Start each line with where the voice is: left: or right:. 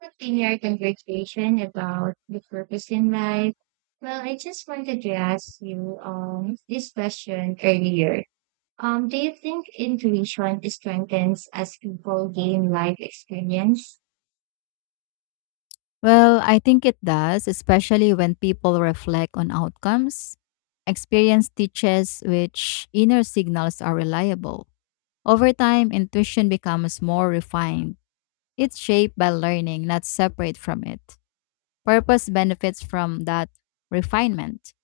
right: Continued conversation about the purpose in life. I just wanted to ask you this question earlier. Do you think intuition strengthens as people gain life experience?
left: Well, I think it does, especially when people reflect on outcomes. Experience teaches which inner signals are reliable. Over time, intuition becomes more refined. It's shaped by learning, not separate from it. Purpose benefits from that refinement.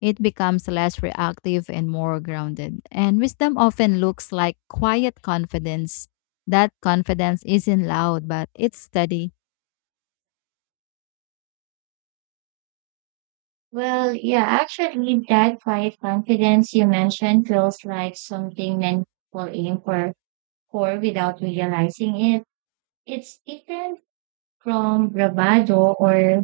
left: It becomes less reactive and more grounded. And wisdom often looks like quiet confidence. That confidence isn't loud, but it's steady.
right: That quiet confidence you mentioned feels like something many people aim for, without realizing it. It's different from bravado or...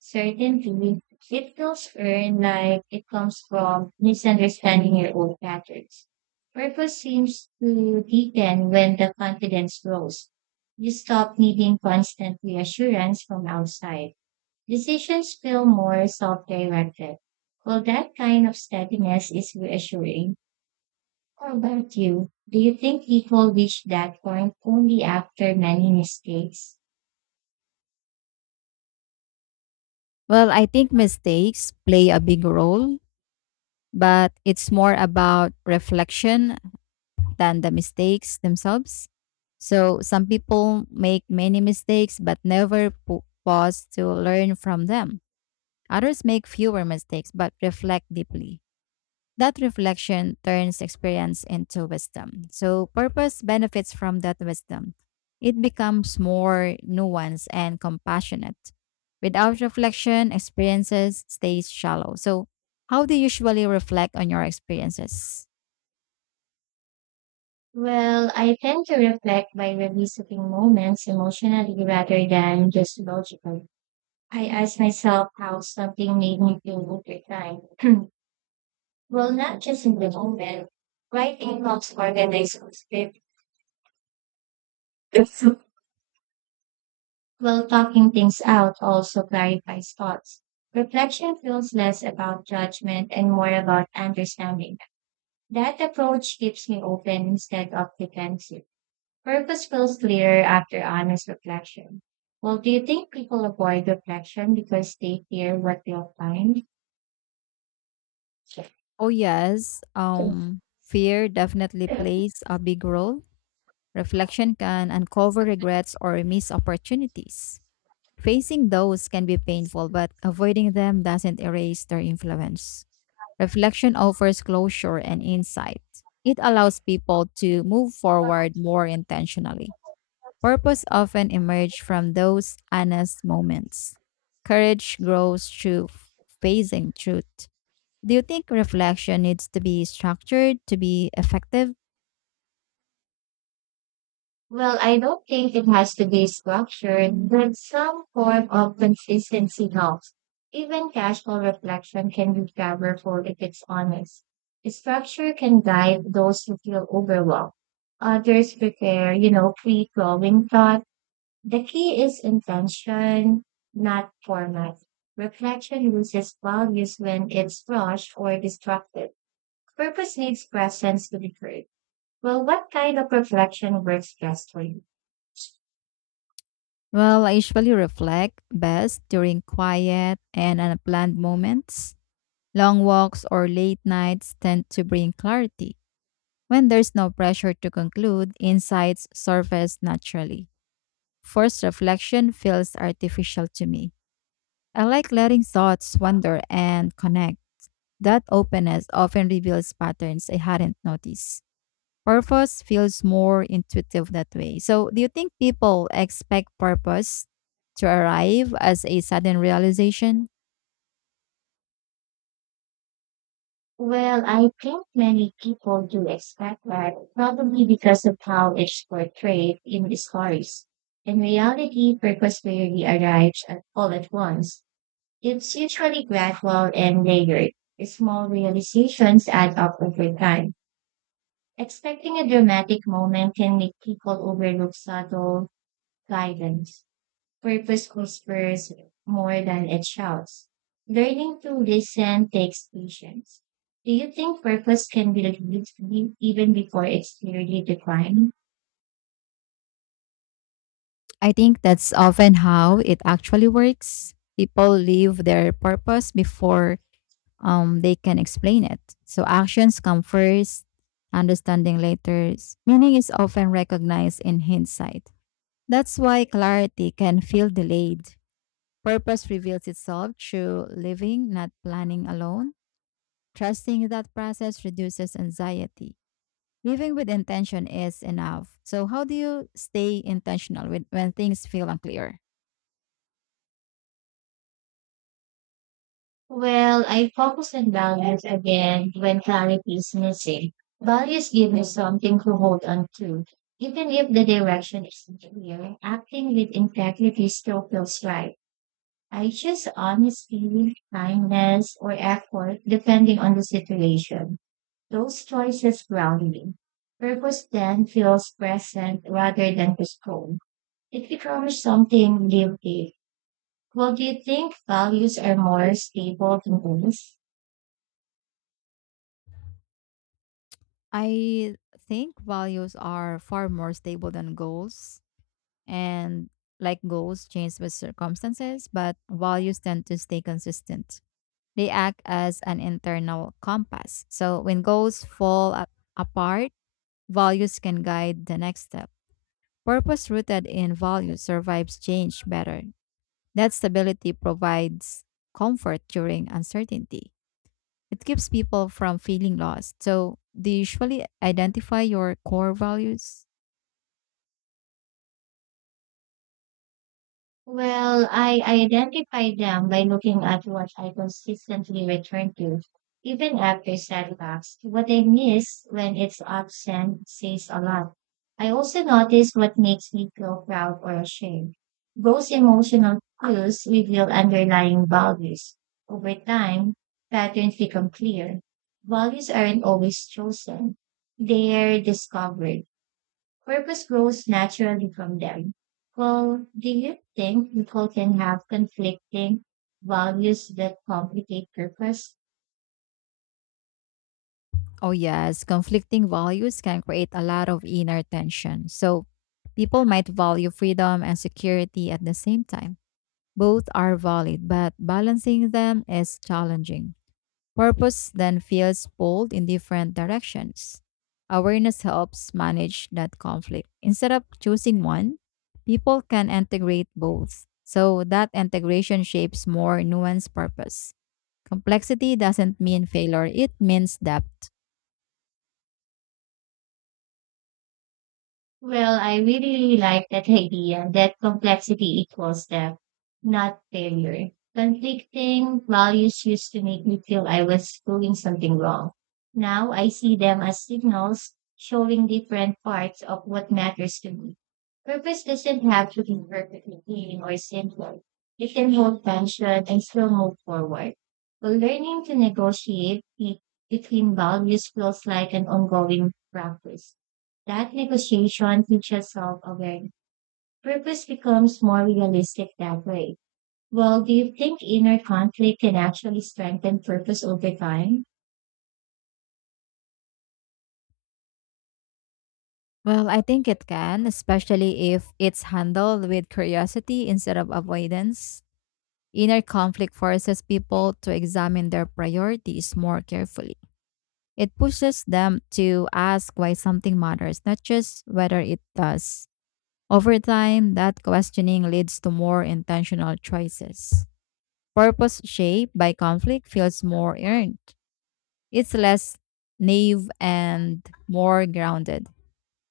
right: Certainly, it feels earned, like it comes from misunderstanding your own patterns. Purpose seems to deepen when the confidence grows. You stop needing constant reassurance from outside. Decisions feel more self-directed. That kind of steadiness is reassuring. How about you? Do you think people reach that point only after many mistakes?
left: Well, I think mistakes play a big role, but it's more about reflection than the mistakes themselves. So some people make many mistakes but never pause to learn from them. Others make fewer mistakes but reflect deeply. That reflection turns experience into wisdom. So, purpose benefits from that wisdom. It becomes more nuanced and compassionate. Without reflection, experiences stays shallow. So, how do you usually reflect on your experiences?
right: I tend to reflect by revisiting moments emotionally rather than just logically. I ask myself how something made me feel over time. Not just in the moment. Writing helps organize a script, while talking things out also clarifies thoughts. Reflection feels less about judgment and more about understanding. That approach keeps me open instead of defensive. Purpose feels clearer after honest reflection. Do you think people avoid reflection because they fear what they'll find?
left: Oh yes, fear definitely plays a big role. Reflection can uncover regrets or missed opportunities. Facing those can be painful, but avoiding them doesn't erase their influence. Reflection offers closure and insight. It allows people to move forward more intentionally. Purpose often emerges from those honest moments. Courage grows through facing truth. Do you think reflection needs to be structured to be effective?
right: I don't think it has to be structured, but some form of consistency helps. Even casual reflection can be powerful if it's honest. Structure can guide those who feel overwhelmed. Others prepare, free flowing thoughts. The key is intention, not format. Reflection loses values when it's rushed or distracted. Purpose needs presence to be heard. What kind of reflection works best for you?
left: Well, I usually reflect best during quiet and unplanned moments. Long walks or late nights tend to bring clarity. When there's no pressure to conclude, insights surface naturally. Forced reflection feels artificial to me. I like letting thoughts wander and connect. That openness often reveals patterns I hadn't noticed. Purpose feels more intuitive that way. So, do you think people expect purpose to arrive as a sudden realization?
right: I think many people do expect that, probably because of how it's portrayed in the stories. In reality, purpose rarely arrives at all at once. It's usually gradual and layered. Small realizations add up over time. Expecting a dramatic moment can make people overlook subtle guidance. Purpose whispers more than it shouts. Learning to listen takes patience. Do you think purpose can be revealed even before it's clearly defined?
left: I think that's often how it actually works. People leave their purpose before they can explain it. So actions come first, understanding later. Meaning is often recognized in hindsight. That's why clarity can feel delayed. Purpose reveals itself through living, not planning alone. Trusting that process reduces anxiety. Living with intention is enough. So, how do you stay intentional when things feel unclear?
right: I focus on values again when clarity is missing. Values give me something to hold on to. Even if the direction isn't clear, acting with integrity still feels right. I choose honesty, kindness, or effort depending on the situation. Those choices ground me. Purpose then feels present rather than postponed. It becomes something lived in. Do you think values are more stable than goals?
left: I think values are far more stable than goals, and like goals change with circumstances, but values tend to stay consistent. They act as an internal compass. So when goals apart, values can guide the next step. Purpose rooted in values survives change better. That stability provides comfort during uncertainty. It keeps people from feeling lost. So, do you usually identify your core values?
right: I identify them by looking at what I consistently return to, even after setbacks. What I miss when it's absent says a lot. I also notice what makes me feel proud or ashamed. Those emotional cues reveal underlying values. Over time, patterns become clear. Values aren't always chosen. They're discovered. Purpose grows naturally from them. Do you think people can have conflicting values that complicate purpose?
left: Oh, yes. Conflicting values can create a lot of inner tension. So, people might value freedom and security at the same time. Both are valid, but balancing them is challenging. Purpose then feels pulled in different directions. Awareness helps manage that conflict. Instead of choosing one, people can integrate both. So, that integration shapes more nuanced purpose. Complexity doesn't mean failure, it means depth.
right: I really like that idea that complexity equals depth, not failure. Conflicting values used to make me feel I was doing something wrong. Now I see them as signals showing different parts of what matters to me. Purpose doesn't have to be perfectly clean or simple. It can hold tension and still move forward. But learning to negotiate between values feels like an ongoing practice. That negotiation teaches self awareness. Purpose becomes more realistic that way. Do you think inner conflict can actually strengthen purpose over time?
left: Well, I think it can, especially if it's handled with curiosity instead of avoidance. Inner conflict forces people to examine their priorities more carefully. It pushes them to ask why something matters, not just whether it does. Over time, that questioning leads to more intentional choices. Purpose shaped by conflict feels more earned. It's less naive and more grounded.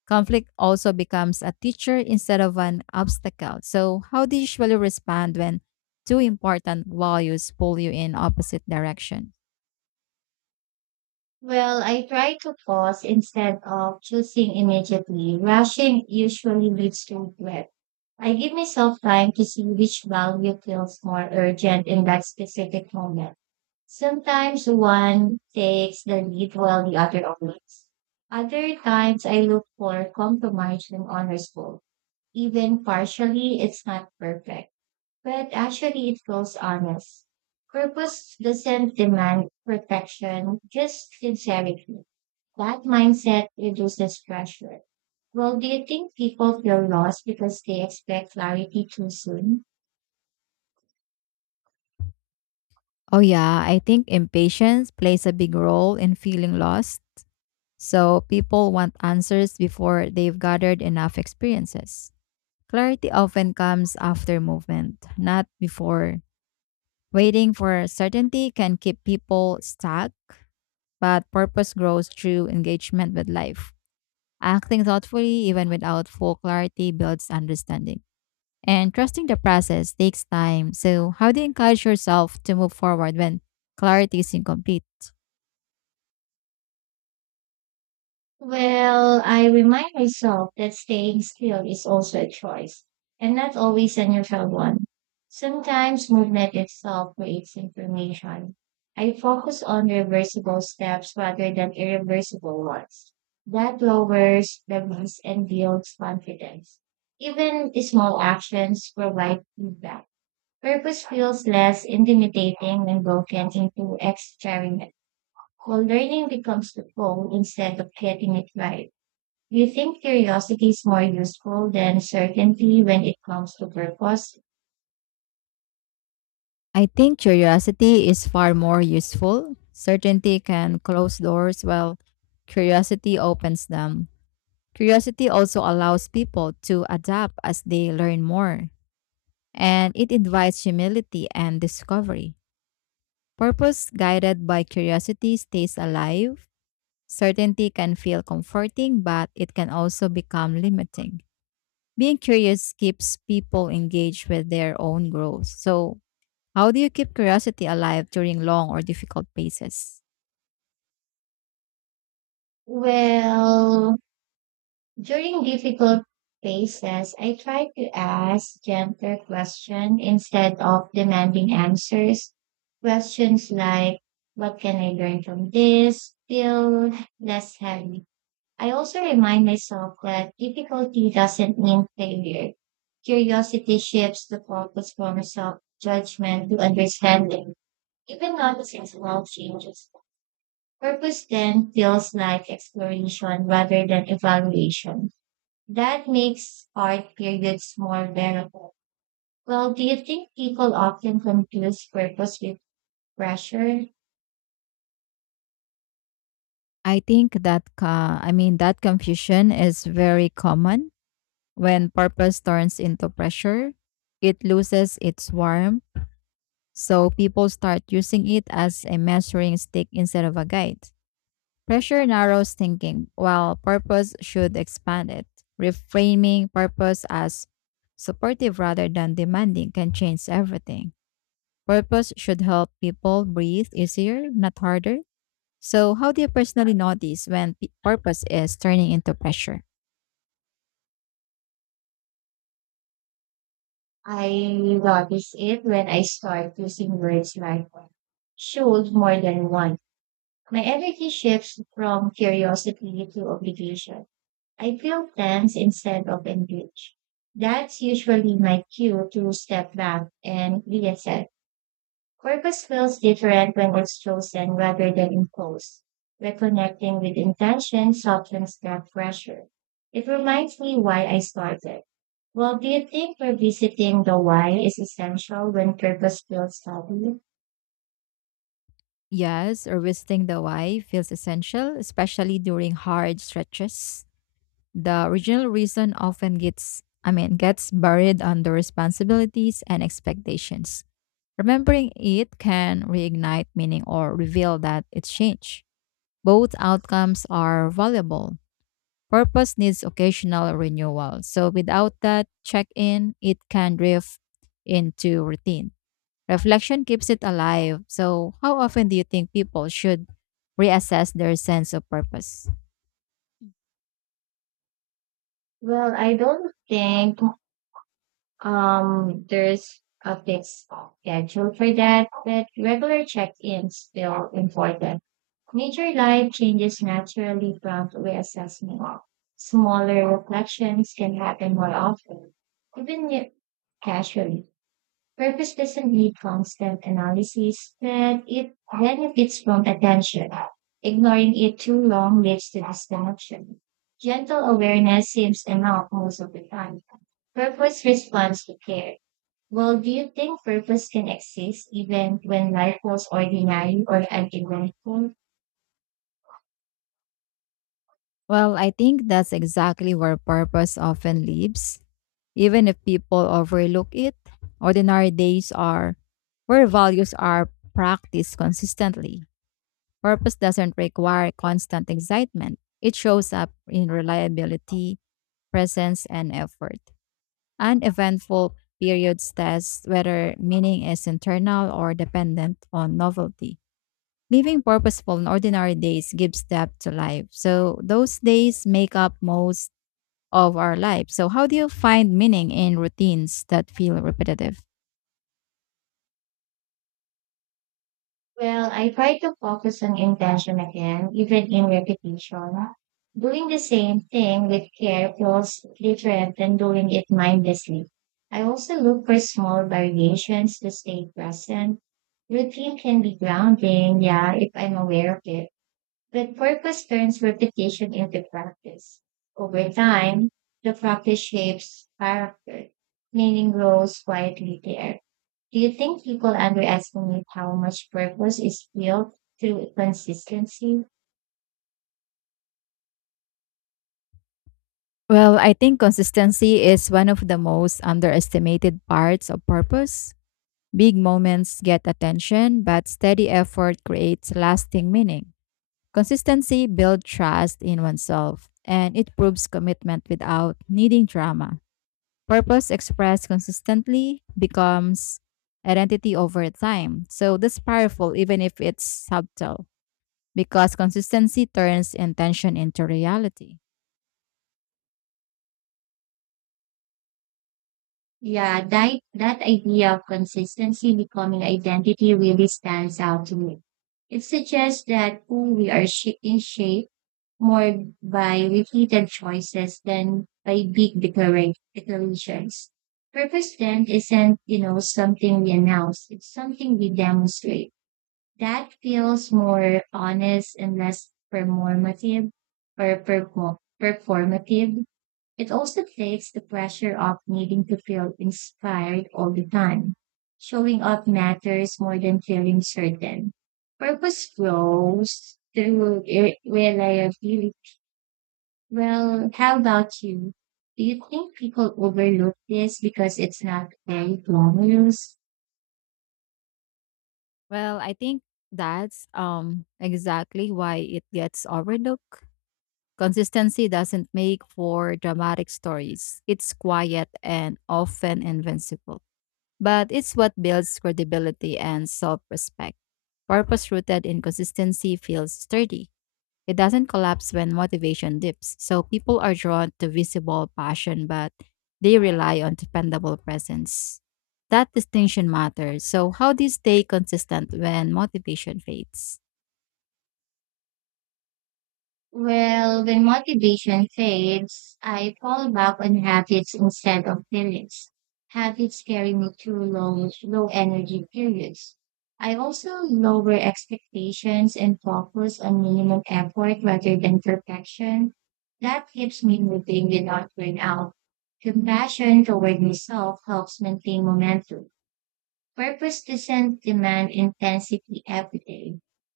left: Conflict also becomes a teacher instead of an obstacle. So, how do you usually respond when two important values pull you in opposite directions?
right: I try to pause instead of choosing immediately. Rushing usually leads to regret. I give myself time to see which value feels more urgent in that specific moment. Sometimes one takes the lead while the other obeys. Other times I look for compromise when honorable. Even partially, it's not perfect, but actually it feels honest. Purpose doesn't demand perfection, just sincerity. That mindset reduces pressure. Do you think people feel lost because they expect clarity too soon?
left: Oh, yeah, I think impatience plays a big role in feeling lost. So, people want answers before they've gathered enough experiences. Clarity often comes after movement, not before. Waiting for certainty can keep people stuck, but purpose grows through engagement with life. Acting thoughtfully, even without full clarity, builds understanding. And trusting the process takes time. So, how do you encourage yourself to move forward when clarity is incomplete?
right: I remind myself that staying still is also a choice, and not always a neutral one. Sometimes movement itself creates information. I focus on reversible steps rather than irreversible ones. That lowers the risk and builds confidence. Even small actions provide feedback. Purpose feels less intimidating when broken into experiment, where learning becomes the goal instead of getting it right. Do you think curiosity is more useful than certainty when it comes to purpose?
left: I think curiosity is far more useful. Certainty can close doors, while curiosity opens them. Curiosity also allows people to adapt as they learn more, and it invites humility and discovery. Purpose guided by curiosity stays alive. Certainty can feel comforting, but it can also become limiting. Being curious keeps people engaged with their own growth. So, how do you keep curiosity alive during long or difficult phases?
right: Well, during difficult phases, I try to ask gentler questions instead of demanding answers. Questions like, what can I learn from this? Feel less heavy. I also remind myself that difficulty doesn't mean failure. Curiosity shifts the focus from self judgment to understanding. Even noticing small changes. Purpose then feels like exploration rather than evaluation. That makes art periods more bearable. Do you think people often confuse purpose with pressure?
left: I think that I mean that confusion is very common when purpose turns into pressure. It loses its warmth, so people start using it as a measuring stick instead of a guide. Pressure narrows thinking, while purpose should expand it. Reframing purpose as supportive rather than demanding can change everything. Purpose should help people breathe easier, not harder. So, how do you personally notice when purpose is turning into pressure?
right: I notice it when I start using words like should more than "want." My energy shifts from curiosity to obligation. I feel tense instead of engaged. That's usually my cue to step back and reset. Purpose feels different when it's chosen rather than imposed. Reconnecting with intention softens that pressure. It reminds me why I started. Do you think revisiting the why is essential when purpose feels heavy?
left: Yes, revisiting the why feels essential, especially during hard stretches. The original reason often gets, I mean, gets buried under responsibilities and expectations. Remembering it can reignite meaning or reveal that it's changed. Both outcomes are valuable. Purpose needs occasional renewal. So without that check in, it can drift into routine. Reflection keeps it alive. So, how often do you think people should reassess their sense of purpose?
right: I don't think... there's a fixed schedule for that, but regular check-ins still important. Major life changes naturally prompt reassessment. Smaller reflections can happen more often, even if casually. Purpose doesn't need constant analysis, but it benefits from attention. Ignoring it too long leads to disconnection. Gentle awareness seems enough most of the time. Purpose responds to care. Do you think purpose can exist even when life was ordinary or uneventful?
left: Well, I think that's exactly where purpose often lives. Even if people overlook it, ordinary days are where values are practiced consistently. Purpose doesn't require constant excitement. It shows up in reliability, presence, and effort. Uneventful periods test whether meaning is internal or dependent on novelty. Living purposeful in ordinary days gives depth to life. So those days make up most of our lives. So, how do you find meaning in routines that feel repetitive?
right: I try to focus on intention again, even in repetition. Doing the same thing with care feels different than doing it mindlessly. I also look for small variations to stay present. Routine can be grounding, yeah, if I'm aware of it. But purpose turns repetition into practice. Over time, the practice shapes character, meaning grows quietly there. Do you think people underestimate how much purpose is built through consistency?
left: Well, I think consistency is one of the most underestimated parts of purpose. Big moments get attention, but steady effort creates lasting meaning. Consistency builds trust in oneself, and it proves commitment without needing drama. Purpose expressed consistently becomes identity over time. So that's powerful, even if it's subtle, because consistency turns intention into reality.
right: Yeah, that idea of consistency becoming identity really stands out to me. It suggests that who we are in shape more by repeated choices than by big declarations. Purpose then isn't, something we announce. It's something we demonstrate. That feels more honest and less performative or performative. It also takes the pressure off needing to feel inspired all the time. Showing up matters more than feeling certain. Purpose grows through reliability. How about you? Do you think people overlook this because it's not very glamorous?
left: Well, I think that's exactly why it gets overlooked. Consistency doesn't make for dramatic stories. It's quiet and often invincible. But it's what builds credibility and self-respect. Purpose rooted in consistency feels sturdy. It doesn't collapse when motivation dips. So people are drawn to visible passion, but they rely on dependable presence. That distinction matters. So, how do you stay consistent when motivation fades?
right: When motivation fades, I fall back on habits instead of feelings. Habits carry me through low energy periods. I also lower expectations and focus on minimum effort rather than perfection. That keeps me moving without burnout. Compassion toward myself helps maintain momentum. Purpose doesn't demand intensity every day.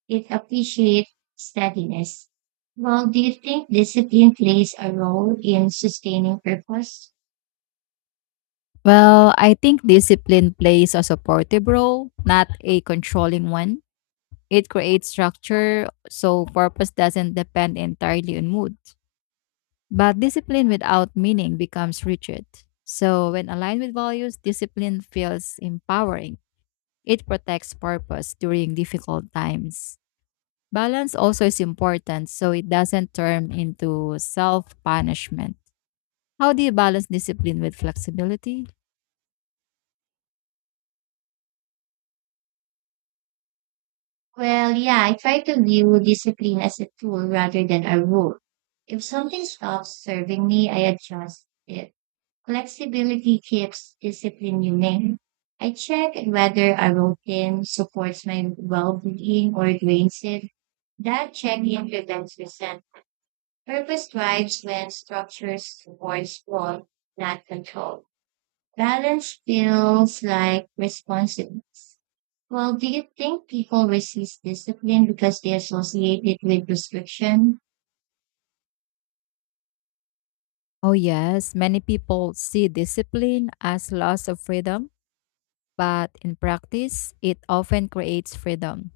right: It appreciates steadiness. Do you think discipline plays a role in sustaining purpose?
left: Well, I think discipline plays a supportive role, not a controlling one. It creates structure, so purpose doesn't depend entirely on mood. But discipline without meaning becomes rigid. So, when aligned with values, discipline feels empowering. It protects purpose during difficult times. Balance also is important so it doesn't turn into self punishment. How do you balance discipline with flexibility?
right: I try to view discipline as a tool rather than a rule. If something stops serving me, I adjust it. Flexibility keeps discipline humane. I check whether a routine supports my well-being or drains it. That check-in prevents resentment. Purpose drives when structures support flow, not control. Balance feels like responsiveness. Do you think people resist discipline because they associate it with restriction?
left: Oh, yes, many people see discipline as loss of freedom, but in practice, it often creates freedom.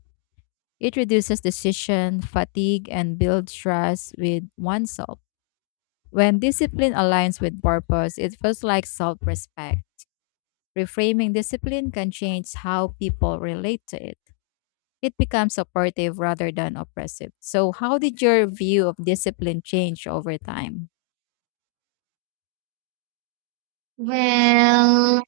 left: It reduces decision fatigue and builds trust with oneself. When discipline aligns with purpose, it feels like self respect. Reframing discipline can change how people relate to it. It becomes supportive rather than oppressive. So, how did your view of discipline change over time?
right: Well,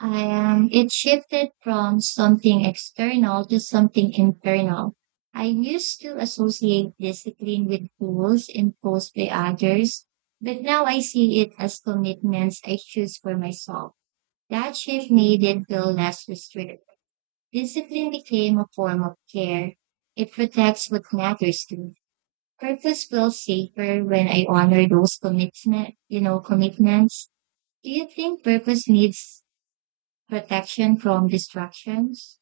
right: I am. It shifted from something external to something internal. I used to associate discipline with rules imposed by others, but now I see it as commitments I choose for myself. That shift needed feel less restrictive. Discipline became a form of care. It protects what matters to me. Purpose feels safer when I honor those commitments. Do you think purpose needs protection from distractions?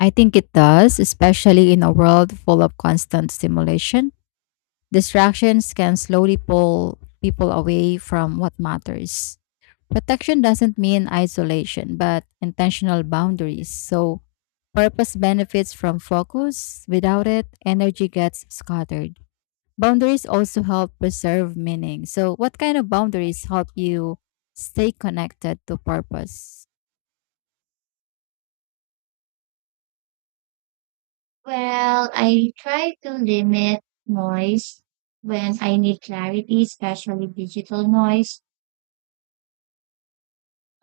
left: I think it does, especially in a world full of constant stimulation. Distractions can slowly pull people away from what matters. Protection doesn't mean isolation, but intentional boundaries. So, purpose benefits from focus. Without it, energy gets scattered. Boundaries also help preserve meaning. So, what kind of boundaries help you stay connected to purpose?
right: I try to limit noise when I need clarity, especially digital noise.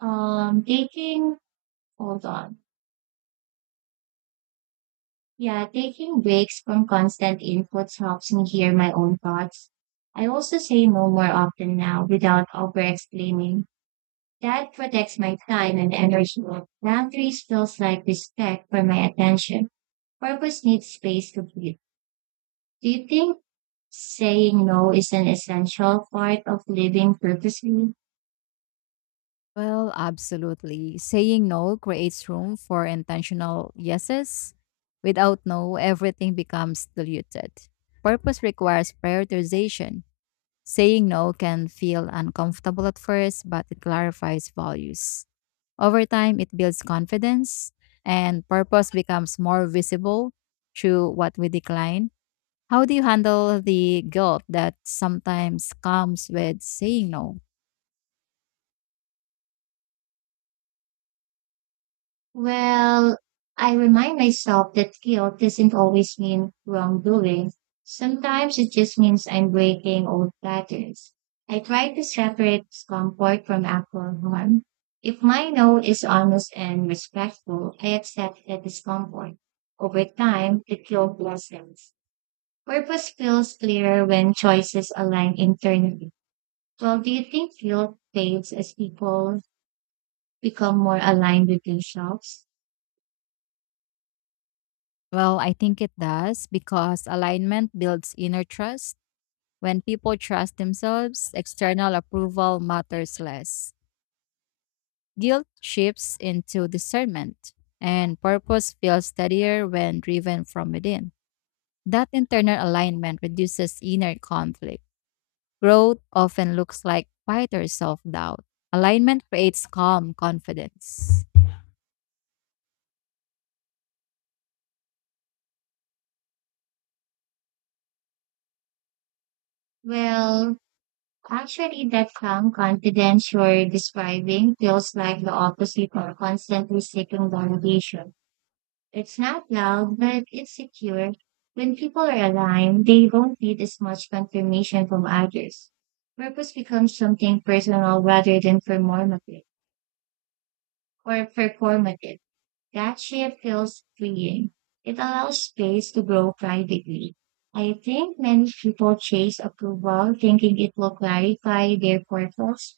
right: Taking, hold on. Yeah, taking breaks from constant inputs helps me hear my own thoughts. I also say no more often now without over explaining. That protects my time and energy. Boundaries feels like respect for my attention. Purpose needs space to breathe. Do you think saying no is an essential part of living purposefully?
left: Well, absolutely. Saying no creates room for intentional yeses. Without no, everything becomes diluted. Purpose requires prioritization. Saying no can feel uncomfortable at first, but it clarifies values. Over time, it builds confidence, and purpose becomes more visible through what we decline. How do you handle the guilt that sometimes comes with saying no?
right: Well, I remind myself that guilt doesn't always mean wrongdoing. Sometimes it just means I'm breaking old patterns. I try to separate discomfort from actual harm. If my no is honest and respectful, I accept the discomfort. Over time, the guilt lessens. Purpose feels clearer when choices align internally. Do you think guilt fades as people become more aligned with themselves?
left: Well, I think it does because alignment builds inner trust. When people trust themselves, external approval matters less. Guilt shifts into discernment, and purpose feels steadier when driven from within. That internal alignment reduces inner conflict. Growth often looks like quieter self doubt. Alignment creates calm confidence.
right: Well, Actually, that calm confidence you're describing feels like the opposite of constantly seeking validation. It's not loud, but it's secure. When people are aligned, they don't need as much confirmation from others. Purpose becomes something personal rather than performative. That shift feels freeing. It allows space to grow privately. I think many people chase approval thinking it will clarify their purpose.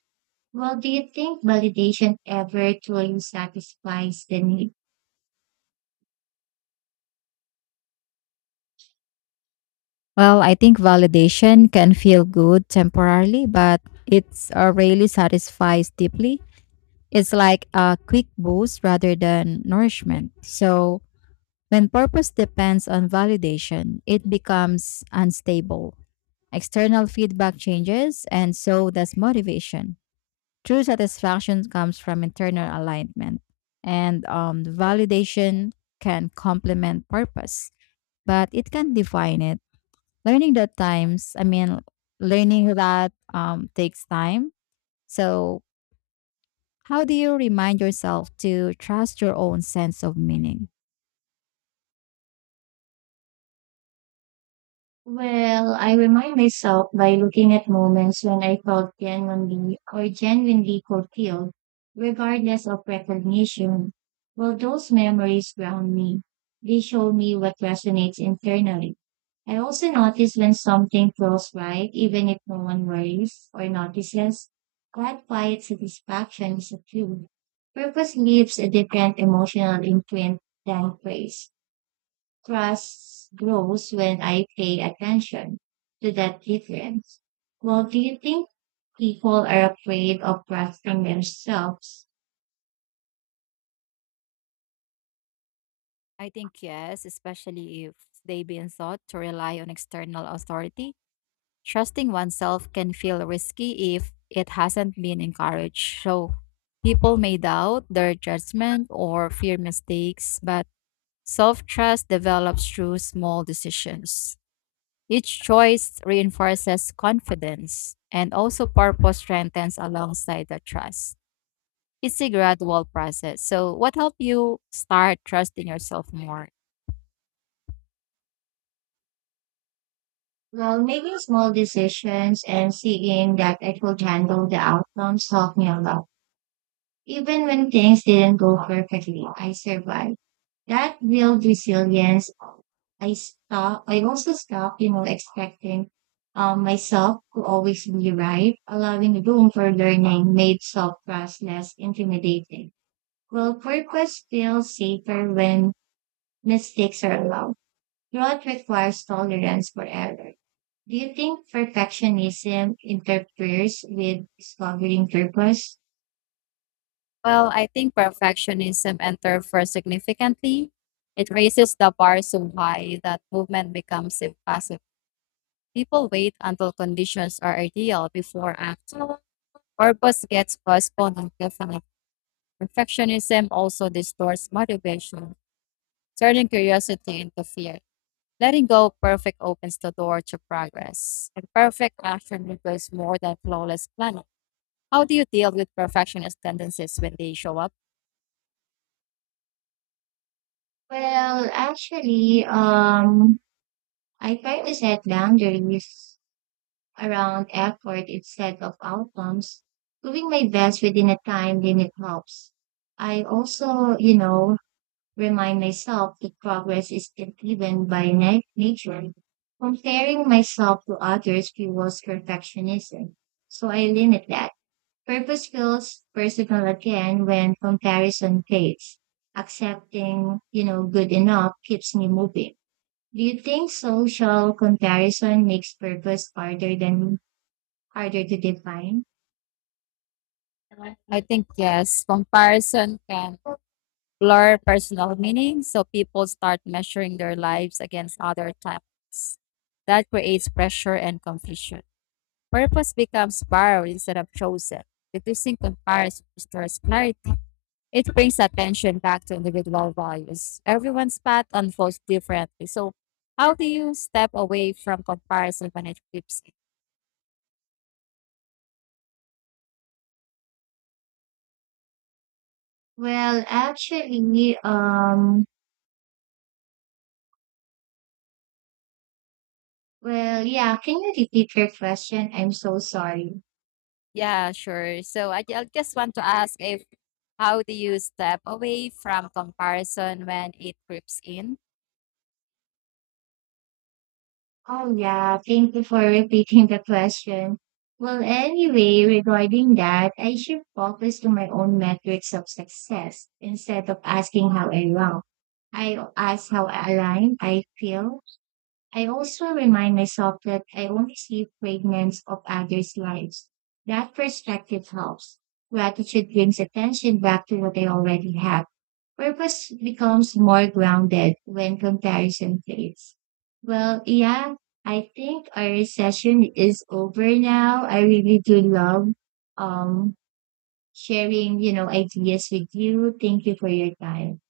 right: Do you think validation ever truly satisfies the need?
left: Well, I think validation can feel good temporarily, but it's really satisfies deeply. It's like a quick boost rather than nourishment. So, when purpose depends on validation, it becomes unstable. External feedback changes, and so does motivation. True satisfaction comes from internal alignment, and validation can complement purpose, but it can define it. learning that times i mean Learning that takes time. So how do you remind yourself to trust your own sense of meaning?
right: I remind myself by looking at moments when I felt genuinely fulfilled, regardless of recognition. Those memories ground me. They show me what resonates internally. I also notice when something feels right, even if no one worries or notices. That quiet satisfaction is a clue. Purpose leaves a different emotional imprint than praise. Trust grows when I pay attention to that difference. Do you think people are afraid of trusting themselves?
left: I think yes, especially if they've been thought to rely on external authority. Trusting oneself can feel risky if it hasn't been encouraged. So people may doubt their judgment or fear mistakes, but self trust develops through small decisions. Each choice reinforces confidence, and also purpose strengthens alongside the trust. It's a gradual process. So, what helped you start trusting yourself more?
right: Making small decisions and seeing that I could handle the outcomes help me a lot. Even when things didn't go perfectly, I survived. That built resilience. I also stopped, expecting myself to always be right. Allowing room for learning made self-trust less intimidating. Purpose feels safer when mistakes are allowed. Growth requires tolerance for error. Do you think perfectionism interferes with discovering purpose?
left: Well, I think perfectionism entered first significantly. It raises the bar so high that movement becomes impossible. People wait until conditions are ideal before acting. Purpose gets postponed indefinitely. Perfectionism also distorts motivation, turning curiosity into fear. Letting go of perfect opens the door to progress, and perfect action requires more than flawless planning. How do you deal with perfectionist tendencies when they show up?
right: Well, actually, um, I try to set boundaries around effort instead of outcomes. Doing my best within a time limit helps. I also, remind myself that progress is driven by nature. Comparing myself to others fuels perfectionism. So I limit that. Purpose feels personal again when comparison fades. Accepting, good enough keeps me moving. Do you think social comparison makes purpose harder to define?
left: I think yes, comparison can blur personal meaning, so people start measuring their lives against other timelines. That creates pressure and confusion. Purpose becomes borrowed instead of chosen. Reducing comparison restores clarity. It brings attention back to individual values. Everyone's path unfolds differently. So, how do you step away from comparison when it keeps?
right: Well, actually, um, can you repeat your question? I'm so sorry.
left: Yeah, sure. So, I just want to ask if how do you step away from comparison when it creeps in?
right: Oh, yeah, thank you for repeating the question. Regarding that, I should focus to my own metrics of success instead of asking how I rank. I ask how aligned I feel. I also remind myself that I only see fragments of others' lives. That perspective helps. Gratitude brings attention back to what I already have. Purpose becomes more grounded when comparison fades. Well, yeah, I think our session is over now. I really do love um, sharing, ideas with you. Thank you for your time.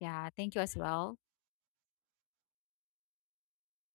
left: Yeah, thank you as well.